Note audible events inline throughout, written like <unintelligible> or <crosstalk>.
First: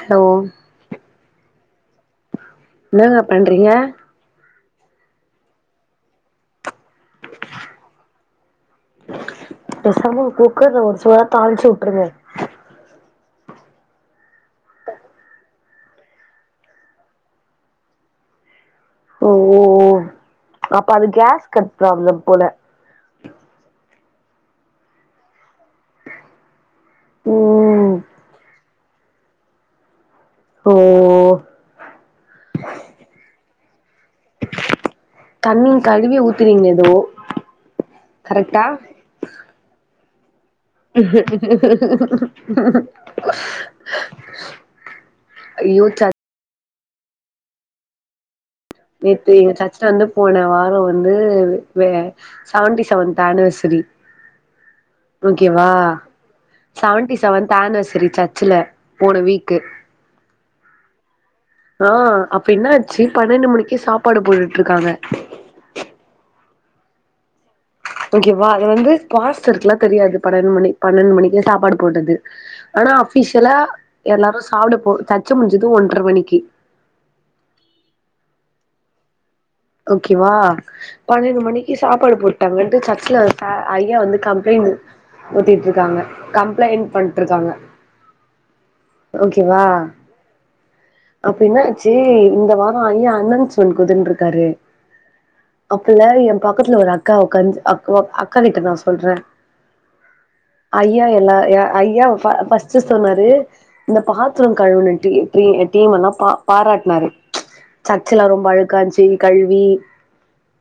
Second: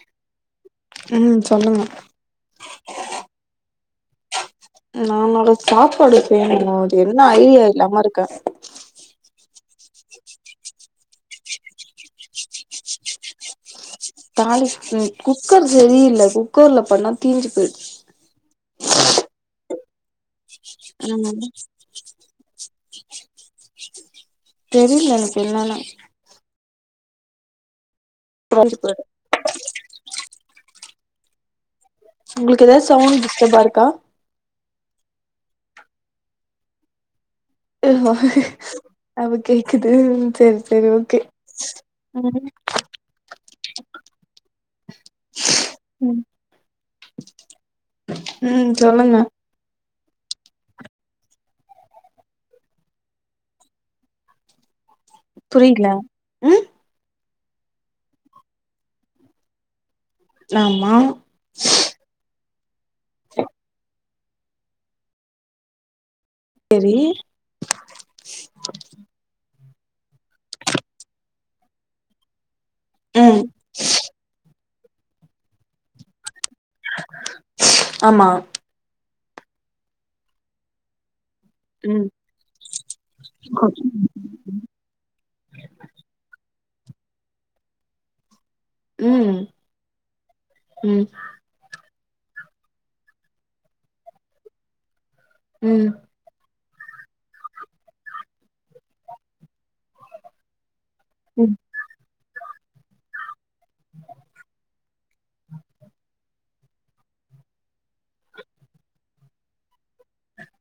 ஹ்லோ ம் சொல்லுங்க என்னாங்க பண்றீங்க நா நல சாப்பாடு சேமிக்கணு அது என்ன ஐய இல்லாம இருக்கே பேசாம குக்கர்ல ஒரு சுவா தாளிச்சு வுட்ருங்க தாலிக் ம் குக்கர் சரியில்ல குக்கர்ல பண்ணா தீஞ்சு போய்ர்ச் ஓஓஓ அப்ப அது ம் கேஸ் கட் ப்ராப்ளம் போல தெரில எனக் என்னன்னு ஓ துவஞ்சி போய்டு தோ உங்ளுக்கு ஏதாவ் சவ்ண் டிஸ்டபாருக்கா கண்ணியின் கழுவி ஊத்துறீங்க எதோ அவ கேக்குது சேரி <inaudible> ஐயோ தத் ம் <inaudible> ம் சொல்லுங்க நேத்து இவ தத் ஸ்ட வந்து போன வார வந்து வே சவன்டி சவன்த் ஆனிவர்சரி ஆ <inaudible> ஓகேவா புரியல ம் சவன்டி சவன்த் ஆனிவர்சரி சர்ச்சுல போன வீக்கு நாமா ஆ அப்ப இன்னாச்சு பன்னண்டு மணிக்கே சாப்பாடு போட்டுட்ருக்காங்க எரி ஓகேவா அத வந்து பாஸ்டருக்குலா தெரியாது பன்னண் மணி பன்னண்டு மணிக்கே சாப்பாடு போட்டது ஆனா ம் அஃபிஷியலா எல்லாரு சாப்புட போ தச்சு முட்ஞ்சது ஒன்ற மணிக்கி ஆமா ஓகேவா பன்னண்டு மணிக் ம் சாப்பாடு போட்டாங்கன்ட்டு சர்ச்சுல ஃப ம் ஐயா வந்து கம்ப்ளைண்னு ஓத்திட்ருக்காங்க கம்ப்ளைண் பண்ட்ருக்காங்க ஓகேவா ம் ம் அப்ப இன்ன சே இந்த வார ஐயா அனன்ஸ்மண் குத்துன்ருக்காரு ம் அப்புல்ல ஏ பக்கத்துல ஒரு அக்கா ஒக்காந்து அக் வாக் அக்காகிட்ட நா சொல்ற ஐயா எல்லா ம் ய ஐயா ப ஃபஸ்ட்டு சொன்னாரு இந்த பாத்துரோ கழுவுண டீ ட்ரீ டீமல்லா பாராட்னாரு சர்ச்சிலா ரொம்ப அழுக்காந்ச்சி கழுவி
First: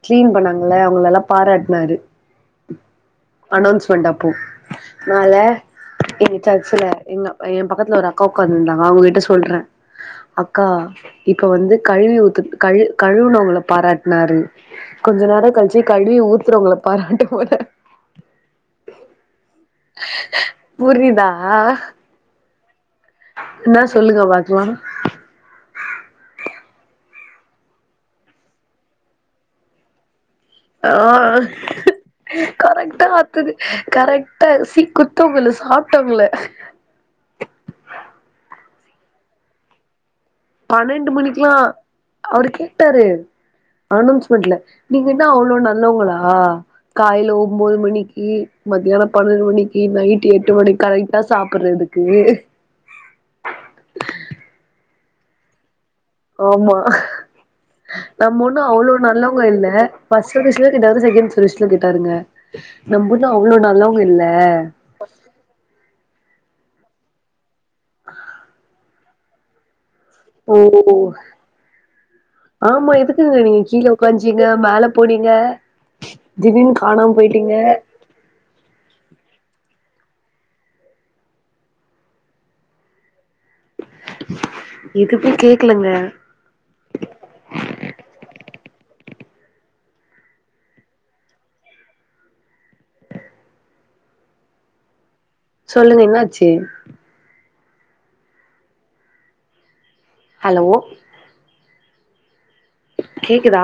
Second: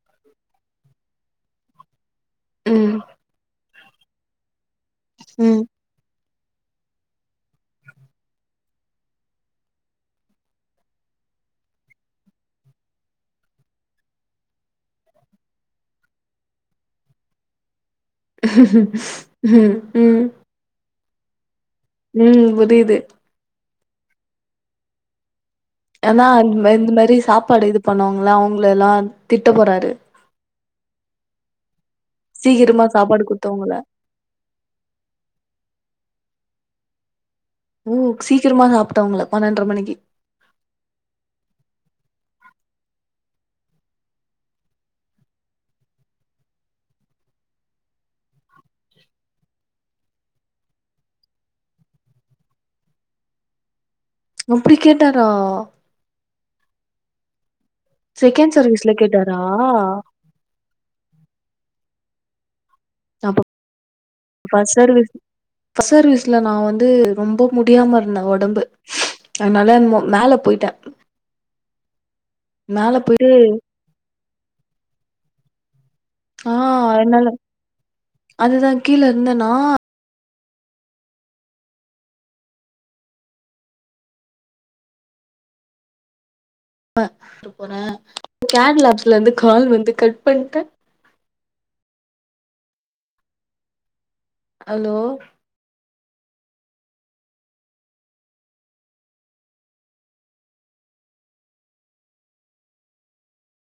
கட்ளீன் பண்ணாங்கள்ள அவுங்ளல்லா பாராட்னாரு அனோன்ஸ்மண்ட் அப்போ நால எங்க சர்ச்சுல எங்க ஏ பக்கத்துல ஒரு அக்கா உக்காந்துர்ந்தாங்க அவுங்ககிட்ட சொல்ற அக்கா இப்ப வந்து கழுவி ஊத்து கழு கழுவுனவுங்ள பாராட்னாரு கொஞ்ச நேர கழ்ச்சு கழுவி ஊத்துறவுங்ள பாராட்டு போல ம் புரிதா ம் புரிய்து ன்னா சொல்லுங்க பாக்லா எதா இந் மரி இந் மரி சாப்பாடு இது பண்ணுவுங்ள அவுங்ளலா திட்ட போறாரு ஆ அ சீக்கிரமா கரெக்டா சாப்பாடு அத்துது குடுத்தவங்கள கரக்ட் டர்சி குர்த்தவுங் இல்ல சாப்ட்டவுங்ள ஓ சீக்கிரமா சாப்ட்டவுங்ள பன்னண்ட்ர மணிக்கி பன்னண்டு மணிக்லா அவுரு கேட்டாரு அனோன்ஸ்மண்ட்ல நீங்க என்னா அவ்ளோ நல்லவுங்ளா காலைல ஒம்போது மணிக்கி மத்தியான பன்னண்டு மணிக்கி நைட் எட்டு மணிக்கி கரெக்டா சாப்புட்றது கு அப்புடி கேட்டாரா ஆமா நம்ம செகண்ட் ஒன்னு அவ்ளோ சர்வீஸ்ல கேட்டாரா நல்லவ்ங்க இல்ல ஃபர்ஸ்ட்ல <unintelligible> கேட்டாரு செக்கேண்ட் சுரேஷ்ல திட்டாருங்க நம்புன்ன அவ்ளோ நல்லவுங் இல்ல சேர்விஸ் ஃபஸ் சர்வீஸ்ல நா வந்து ரொம்ப முடியாம இர்ந்த ஒடம்பு அத்னால என்மோ ஒ ஒ ஆமா மேல போயிட்டு எதுக்குங்க நீங்க கீழ உக்காஞ்சீங்க மேல போனிங்க ஆ திவின் காணாம் அதனால பொய்ட்டீங்க அதுதா கீழ இர்ந்தனா எதுமே கேக்லங்க ம போன கேட்லாப்ஸ்லேந்து கால் வந்து கட் பண்ட்ட ஹலோ சொல்லுங்க இன்னாச்சு ஹலோ கேக்குதா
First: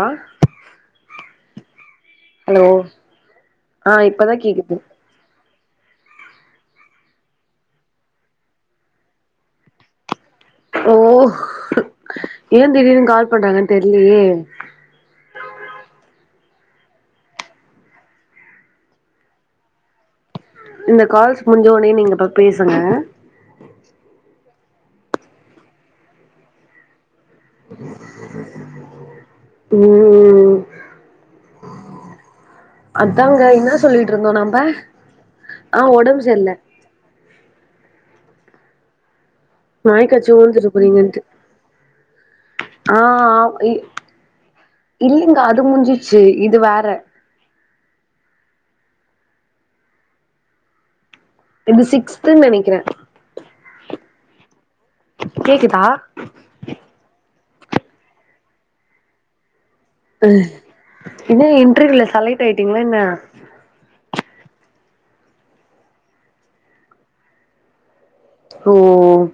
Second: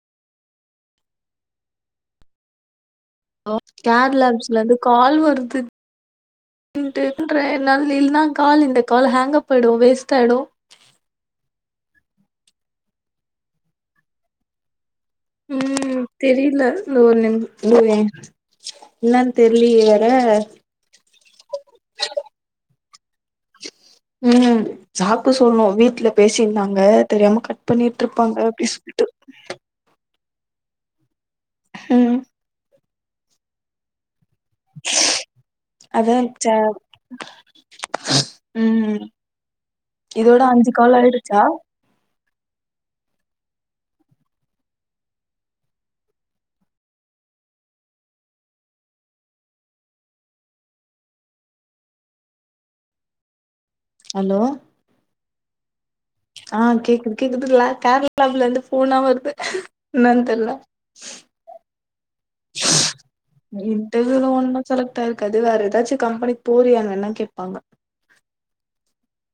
ஹலோ லோ ஆ இப்பதா கேக்குது கேர்லாப்ஸ்லேர்ந்து கால் வர்து இன்ட்டு இன்றேஎன்னால் லில்னா கால் இந்த கால் ஹங்கப் ஆயிடு வேஸ்ட் ஆயிடு ஓ ஏ திடீர்னு கால் பண்றாங்கன் தெர்லியே ம் தெரில இந்த ஒர் நிம் <unintelligible> இன்னான் தெர்லியே வேற இந்த கால்ஸ் முட்ஞ்ச ஒனே நீங் அப்ப பேசுங்க ம் சாப்பு சொல்ணு வீட்ல பேசின்ந்தாங்க தெரியாம கட் பண்ணிட்ருப்பாங்க அப்டின் சொல்ட்டு ம் ம் அத்தாங்க இன்னா சொல்லிட்ருந்தோ நம் அதா ச ம் ம் நாய் கச்சி உழ்ந்துரு போறீங்கன்ட்டு ஆ ஆ இ இல்லிங்க அது முட்ஞ்சிச்சு இது வேற இது சிக்ஸ்த்து நெனக்கிற ஹலோ கேக்குதா ஆ கேக்குது கேக்குதுல்ல கேர்ளாவுலந்து ஃ ஃபோனா வர்து இன்ன இன்ட்ருவில செலக்ட் ஆயிட்டீங்ளா என்ன இன்டர்வியூல ஒன்னு செலக்ட் ஆயிருக்காது வேற எதாச்சு கம்பெனிக் போறியாங்க வேன்னா கேப்பாங்க ஒ ஒ ஒ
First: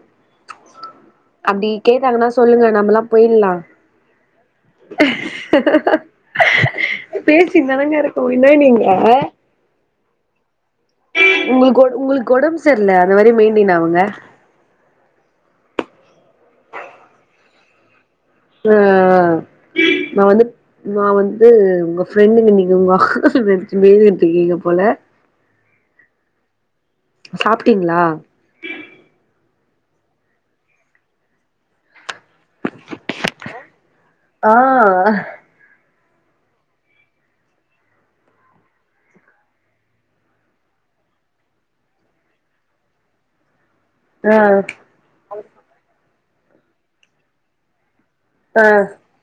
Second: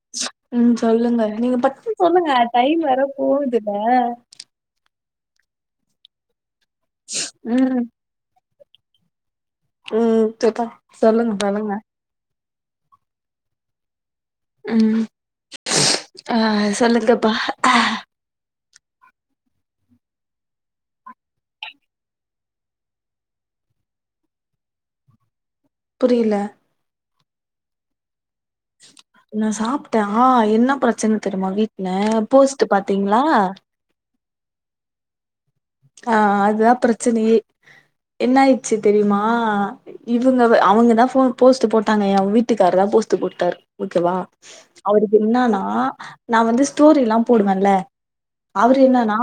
ம் சொல்லுங்க நீங்க பத்து சொல்லுங்க டைம் வேற போவுதுல ம் பேசிட்தானங்க இருக்கோ இன்ன நீங்க ம் சேர் ப சொல்லுங் சொல்லுங்க உங்குளுக்கு ஒடம் செர்ல அந்த மாரி மெயிண்டேன் அவுங்க ம் அ சொல்லுங்கப்பா அ அ நா வந்து ந வந்து உங்க ஃப்ரெண்டுங்க நீங்க உங்க வா நென்ச்சி பிய்ந்துகிட்ருக்கீங்க போல <inaudible> புரிய்ல சாப்ட்டீங்ளா நா சாப்ட்டே ஆ என்ன பிரச்சன தெரிமா வீட்ல போஸ்ட்டு பாத்தீங்ளா ஆ அ அதுதான் பிரச்சனையே என்ன ஆயிட்ச்சு தெரிய்மா இவுங்கவு அவுங்கதான் ஃபோ போஸ்ட்டு போட்டாங்க வீட்டுக்கார் தா போஸ்ட்டு போட்டாரு ஓகேவா ஆ அவருக்கு என்னானா நா வந்து ஸ்டோரி எல்லா போடுவன்ல ஆ அவுரு என்னனா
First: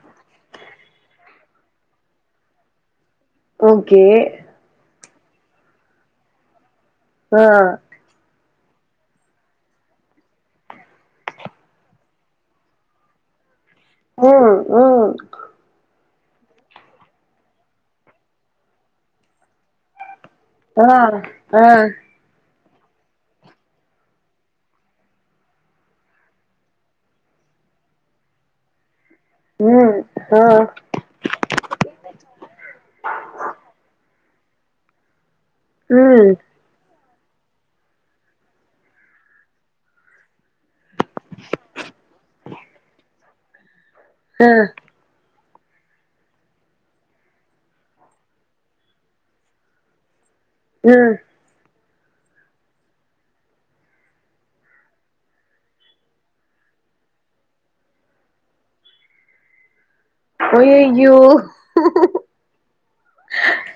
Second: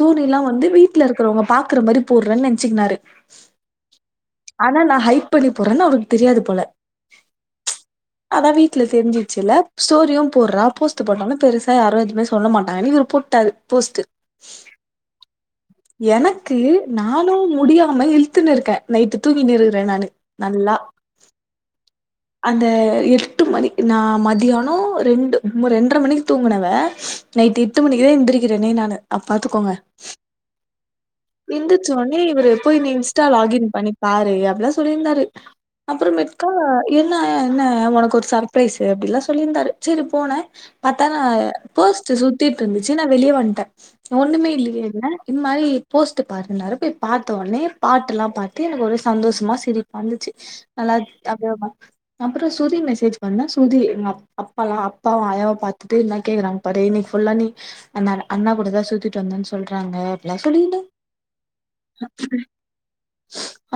தூணிலா வந்து வீட்ல இருக்குறவங்க பாக்குற மாரி போட்றன்ன நென்ச்சிக்கினாரு ஓகே ஆனா நா ஹைக் பண்ணி போறன் அவுருக் தெரியாது போல அ அதா வீட்ல தெரிஞ்சச்சுல்ல ஸ்டோரியு போட்றா போஸ்ட்டு போட்டலு பெருசா யாரு எதுமே சொல்ல மாட்டாங்கனு இவுரு போட் டாரு போஸ்ட்டு ம் ம் எனக்கு நானு முடியாம இழுத்துனு இருக்க நைட்டு தூங்கின் இருக்குற நானு நல்லா அ அ அந்த எட்டு மணி நா மதியானோ ரெண்டு ரெண்ட்ர மணிக்கி தூங்குனவ நைட்டு எட்டு மணிக்கிதா எந்துரிக்கிறனே நானு அப் பாத்துக்கோங்க ம் ஆ எந்துச்சோனே இவுரு போயி நீ இன்ஸ்டா லாகின் பண்ணி பாரு அப்டிதா சொல்லிந்தாரு ம் அப்பறமேட்கா என்னா என்ன ஒனக்கொரு சர்ப்ரைஸு அப்டிலா சொல்லிர்ந்தாரு செரி போன பாத்தா நா போஸ்ட்டு சுத்திட்ருந்துச்சு நா வெளிய வண்ட்ட ஒன்னுமே ஆ இல்லியேன்ன இந்மாரி போஸ்ட்டு பாருன்னாரு போய் பாத்த ஒன்னே பாட்டுல்லா பாத்து எனக்கு ஒரே சந்தோஷ்மா சிரிப்பாந்துச்சு ம் நல்லாத் <unintelligible> அப்புற சுதி மெசேஜ் பண்ண சுதி எங் அப் அப்பாலா அப்பாவு ஆயாவா பாத்துட்டு இன்னா கேக்குறாங் பரே இன்னிக் ஃபுல்லா நீ அண்ணா அண்ணா கூட தா சுத்திட்டு வந்தன் சொல்றாங்க அப்டிலா ஒய் சொல்லிட்டு ஐயோ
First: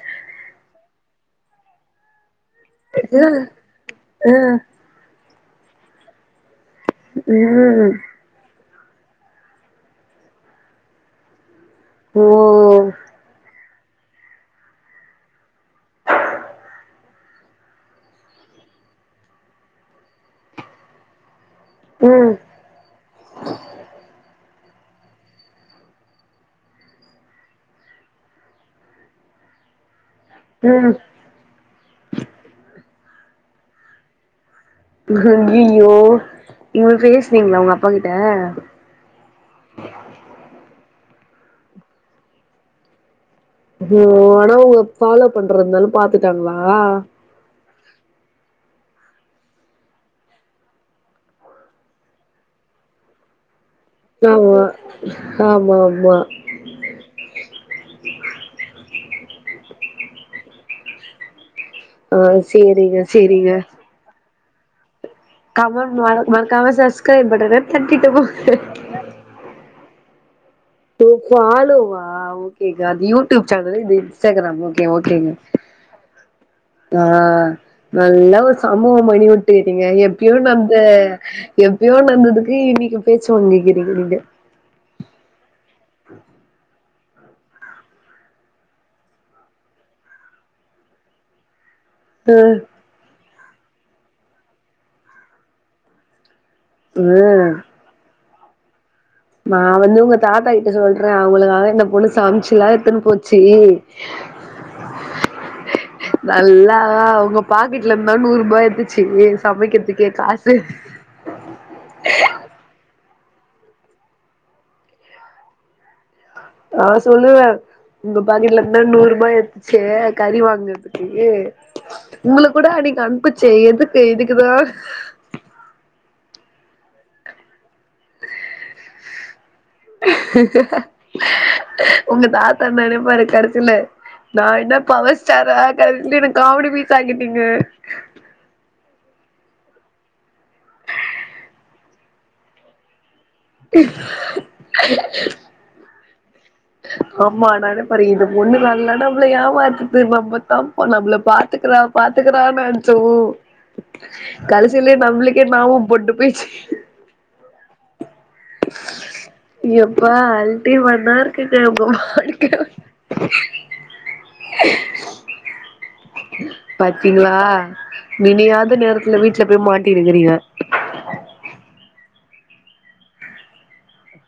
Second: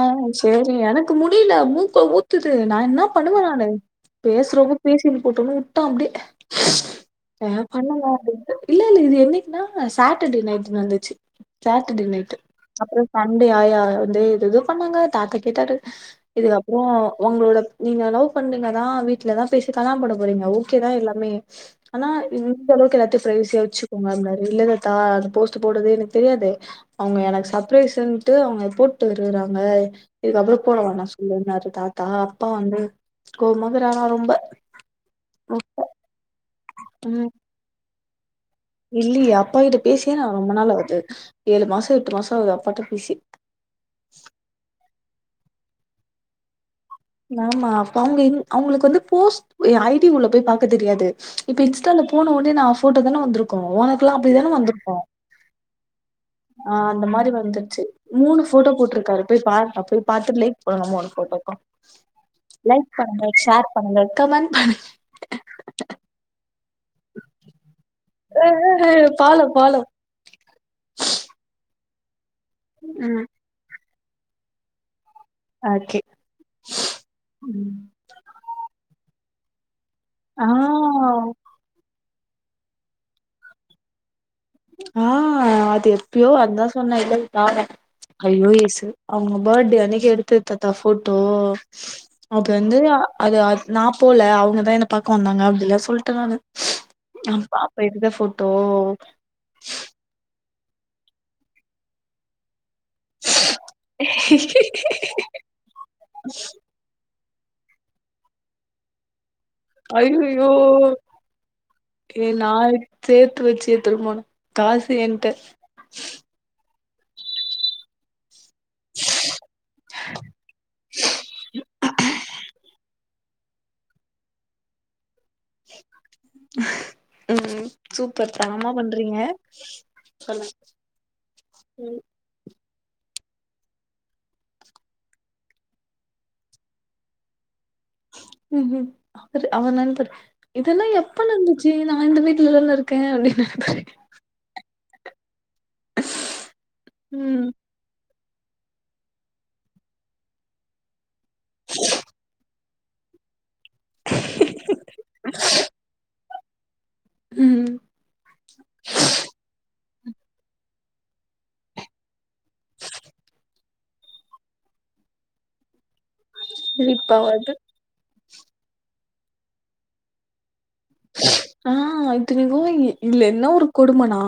ஆ சேரி எனக்கு முடிய்ல மூக்க ஊத்துது நா இன்னா பண்ணுவ ம் நானு ம் பேஸ்ரவ்ங்க பேசின் போட்டுனு உட்ட அப்டே அ ம் பண்ணல அப்டின்ட்ட இல்லல்ல இது என்னிக்னா சாட்டர்டே நைட்டு நட்ந்துச்சு சாட்டர்டே ஓ நைட்டு் அப்ற சண்டே ஆயா ந்து இதுதோ பண்ணாங்க தாத்தா கேட்டாரு இதுகப்றோ ஒங்ளோட நீங்க லவ் பண்றீங்கதா வீட்லதா பேசி கல்லாண் பண்ண போறீங்க ஓகேதா எல்லாமே அனா ம் இந் இந் அளவுக் எல்லாத்யு ப்ரைவசியா வச்சுக்கோங்க அப்னாரு இல்ல தாத்தா அது போஸ்ட்டு போட்டதே எனக் தெரியாது அவ்ங்க எனக் சர்ப்பரைஸ்ன்ட்டு அவ்ங்க இத் போட்டு இருக்குறாங்க இதுகப்புற ம் போடவானா சொல்லுன்னாரு தாத்தா அப்பா வந்து கோவ்மாக்குறாறா ரொம்ப யிய்யோ இவுள் ம் பேஸ்னீங்ளா ஒங் அப்பா கிட்ட இல்லியே அப்பா கிட்ட பேசியே நா ரொம்ப நாள் ஆவ்து ஏழு மாச எட்டு மாச ஆவ்து அப்பாட்ட பேசி தோ ஆனா ஒங்க ஃபாலோ பண்றத்னால பாத்துட்டாங்ளா நாமா அப்ப அவ்ங்க இங் அவ்ங்ளுக் வந்து போஸ்ட் ஏ ஐ டி உள்ள போய் பாக்க தெரியாது இப்ப இன்ஸ்ட்டால போனோ ஒனே நா அவ் ஃபோட்டோ தான வந்துருக்கு ஓனக் நாமா ஆமா அம்மா ஆ அந்த மாரி வந்துர்ச்சு மூணு ஃபோட்டோ போட்ருக்காரு பேய் பார் அப்டே பாத்துட் லைக் பண்ணனு மூணு ஃபோட்டோக்கு ஆ லைக் சேரிங்க பண்ணுங்க சேரிங்க ஷேர் பண்ணுங்க கமெண் பண்ணு கமன் மற மறக்காம சஸ்க்ரைப் பட்டண தட்டிட்டு போ அ அ அ பாலோ பாலோ தோ ஃபாலோவா ஓக்கேங்க அந்த ம் யூடியூப் சேனலு இந்த இன்ஸ்டாகிராமு ஓக்கே ஓக்கேங்க ஓகே அ நல்லா ஒர் சம்பவோ பண்ணிவுட் டுடிங்க எப்பியோ நட்ந்த ஆ எப்பியோ நட்ந்ததுக்கு இன்னிக்கி போய் சொல்லி இருக்கீங்க நீங்க ஆ அது எப்பியோ அத்தா சொன்னே இல்ல <unintelligible> ஐய்யோ ஏசு அவுங்க பட்டே அன்னக்கி எடுத்தது தாத்தா ஃபோட்டோ ஆ அவுக்கே வந்து அது அத் நா போல அவ்ங்கதா என்ன பாக்க வந்தாங்க அப்டில்லா சொல்ட நானு நா ம் பாப்பே எந்த ஃபோட்டோ நா வந்து உங்க தாத்தா கி ட்ட சொல்றே அவங்களுகாக இந்த பொண்ணு சமச்சில்லா எட்த்துனு போச்சி நல்லா அழகா உங்க பாக்கெட்ல இருந்த தா நூற் ரூபா எட்த்துச்சி சமைக்கிறதுக்கே ஐயயோ காசு ஏ நா இருக் சேத்து வச்சு எட்த்துட்டு போனே காசு என்ட ஆ சொல்லுவே உங்க பாக்கெட்ல இருந்து தா நூற்ரூபா எட்த்துச்சு கறி வாங்கறதுக்கு உங்ளுக் கூட அன்னிக்கு அனுப்புச்சே எதுக்கு இதுக்குதா ம் சூப்பர் தரமா பண்றீங்க சொன்னே உங்க தாத்தா நெனைப்பாரு கடைசில நா என்ன பவர் ஸ்டாரா கடசில என்ன காமிடி பீஸ் ஆக்கிட்டீங்க ம் ம் அவரு அவன் நண்பரு இதெல்லா எப்ப நடந்துச்சு நா இந்த வீட்லதானே இருக்கே அப்டின் ம் ஆமா நெனைப் பாரு இந்த பொண்ணு நல்லா நம்மள ஏமாத்துத்து நம்ம தாம்ப்பா நம்மள பாத்துக்கிறா பாத்துக்கிறான்னு நெனச்சோ கடசிலயே நம்பளுக்கே நாமம் போட்டு போய்ச்சு ம் இப்ப அல்ட்டி மேட்டா இருக்குங்க உங்க வாழ்க்கை பாத்தீங்ளா சிரிப்பாவது நினையாத நேரத்துல வீட்ல போயி மாட்டின்னு இருக்கறீங்க ஆ இத்திநிக்கும் இதுல என்னா ஒரு கொடுமனா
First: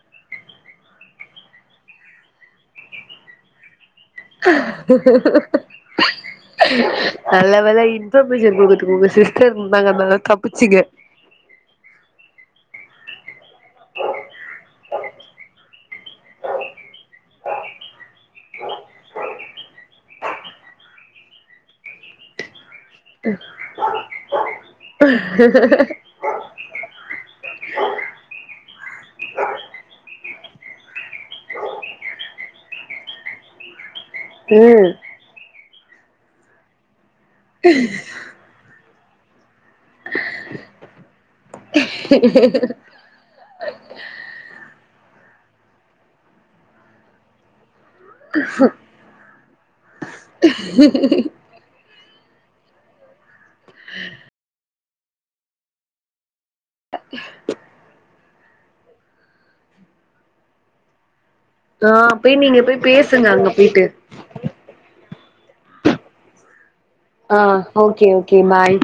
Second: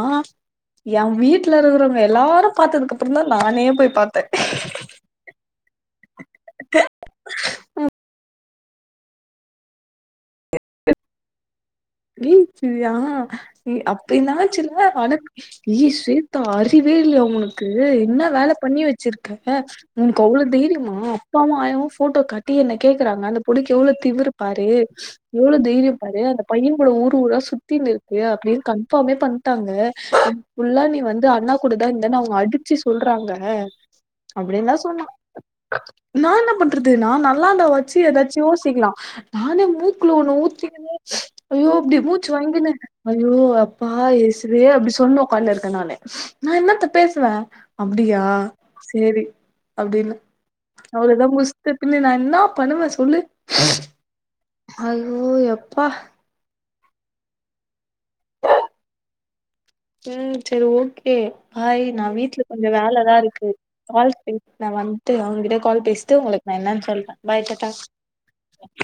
என் வீட்ல இருக்கறவங்க எல்லாரும் பாத்ததுக்கு அப்புறந் தா நானே போய் பாத்தே நல்ல வேல இன்பர்மேஷன் போங்கத்து போங்கச்சி வீட்ல இருந்தாங்க அதனால தப்பிச்சிங்க வீட்லயா அப்ப என்னாச்சுல்ல ஆனா ஏ ஸ்வேதா அறிவே இல்லையா உனக்கு என்ன வேல பண்ணி வச்சிருக்க உனக்கு அவ்ளோ தைரியமா அப்பாவு ஆயாவு ஃபோட்டோ காட் டி என்ன கேக்குறாங்க அந்த பொண்ணுக்கு எவ்ளோ திமுரு பாரு எவ்ளோ தைரியம் பாரு அந்த பையன் கூட ஊர் ஊரா சுத்தினு இருக்கு அப்படின்னு கன்ஃபாமே பண்ட்டாங்க ஃபுல்லா நீ வந்து அண்ணா கூடதா இருந்தான்னு அவுங்க அடிச்சு சொல்றாங்க அப்படின்னு தா ம் சொன்ன நா என்ன பண் றது நா நல்லா இருந்தா வாச்சு ஏதாச்சு யோசிக்கலா நானே மூக்குல ஒண்ணு ஊத்திக்கின்னு ஐய்யோ இப்படி மூச்சு வாங்கினு ஐய்யோ அப்பா ஏசுவே அப்டி சொல்னு உக்காண்டு இருக்கே நானு நா என்னத்த பேசுவே அப்டியா சேரி அப்டின்னா அவ்ளோதா புஸ் த பின்னநா என்னா பண்ணுவே சொல்லு அதுவூ எப்பா ம் செரி ஓகே பாய் ஆ நா வீட்ல போய் நீங்க கொஞ்சோ போய் வேலலா பேசுங்க இருக்கு அங்க போயிட்டு கால் பின் நா வந்த்ட்டு அவங்ககிட்ட கால் பேசிட்டு உங்களுக்கு நா என்னான் சொல்றே ஆ பாய் டாட்டா ஓகே ஓகே பாய்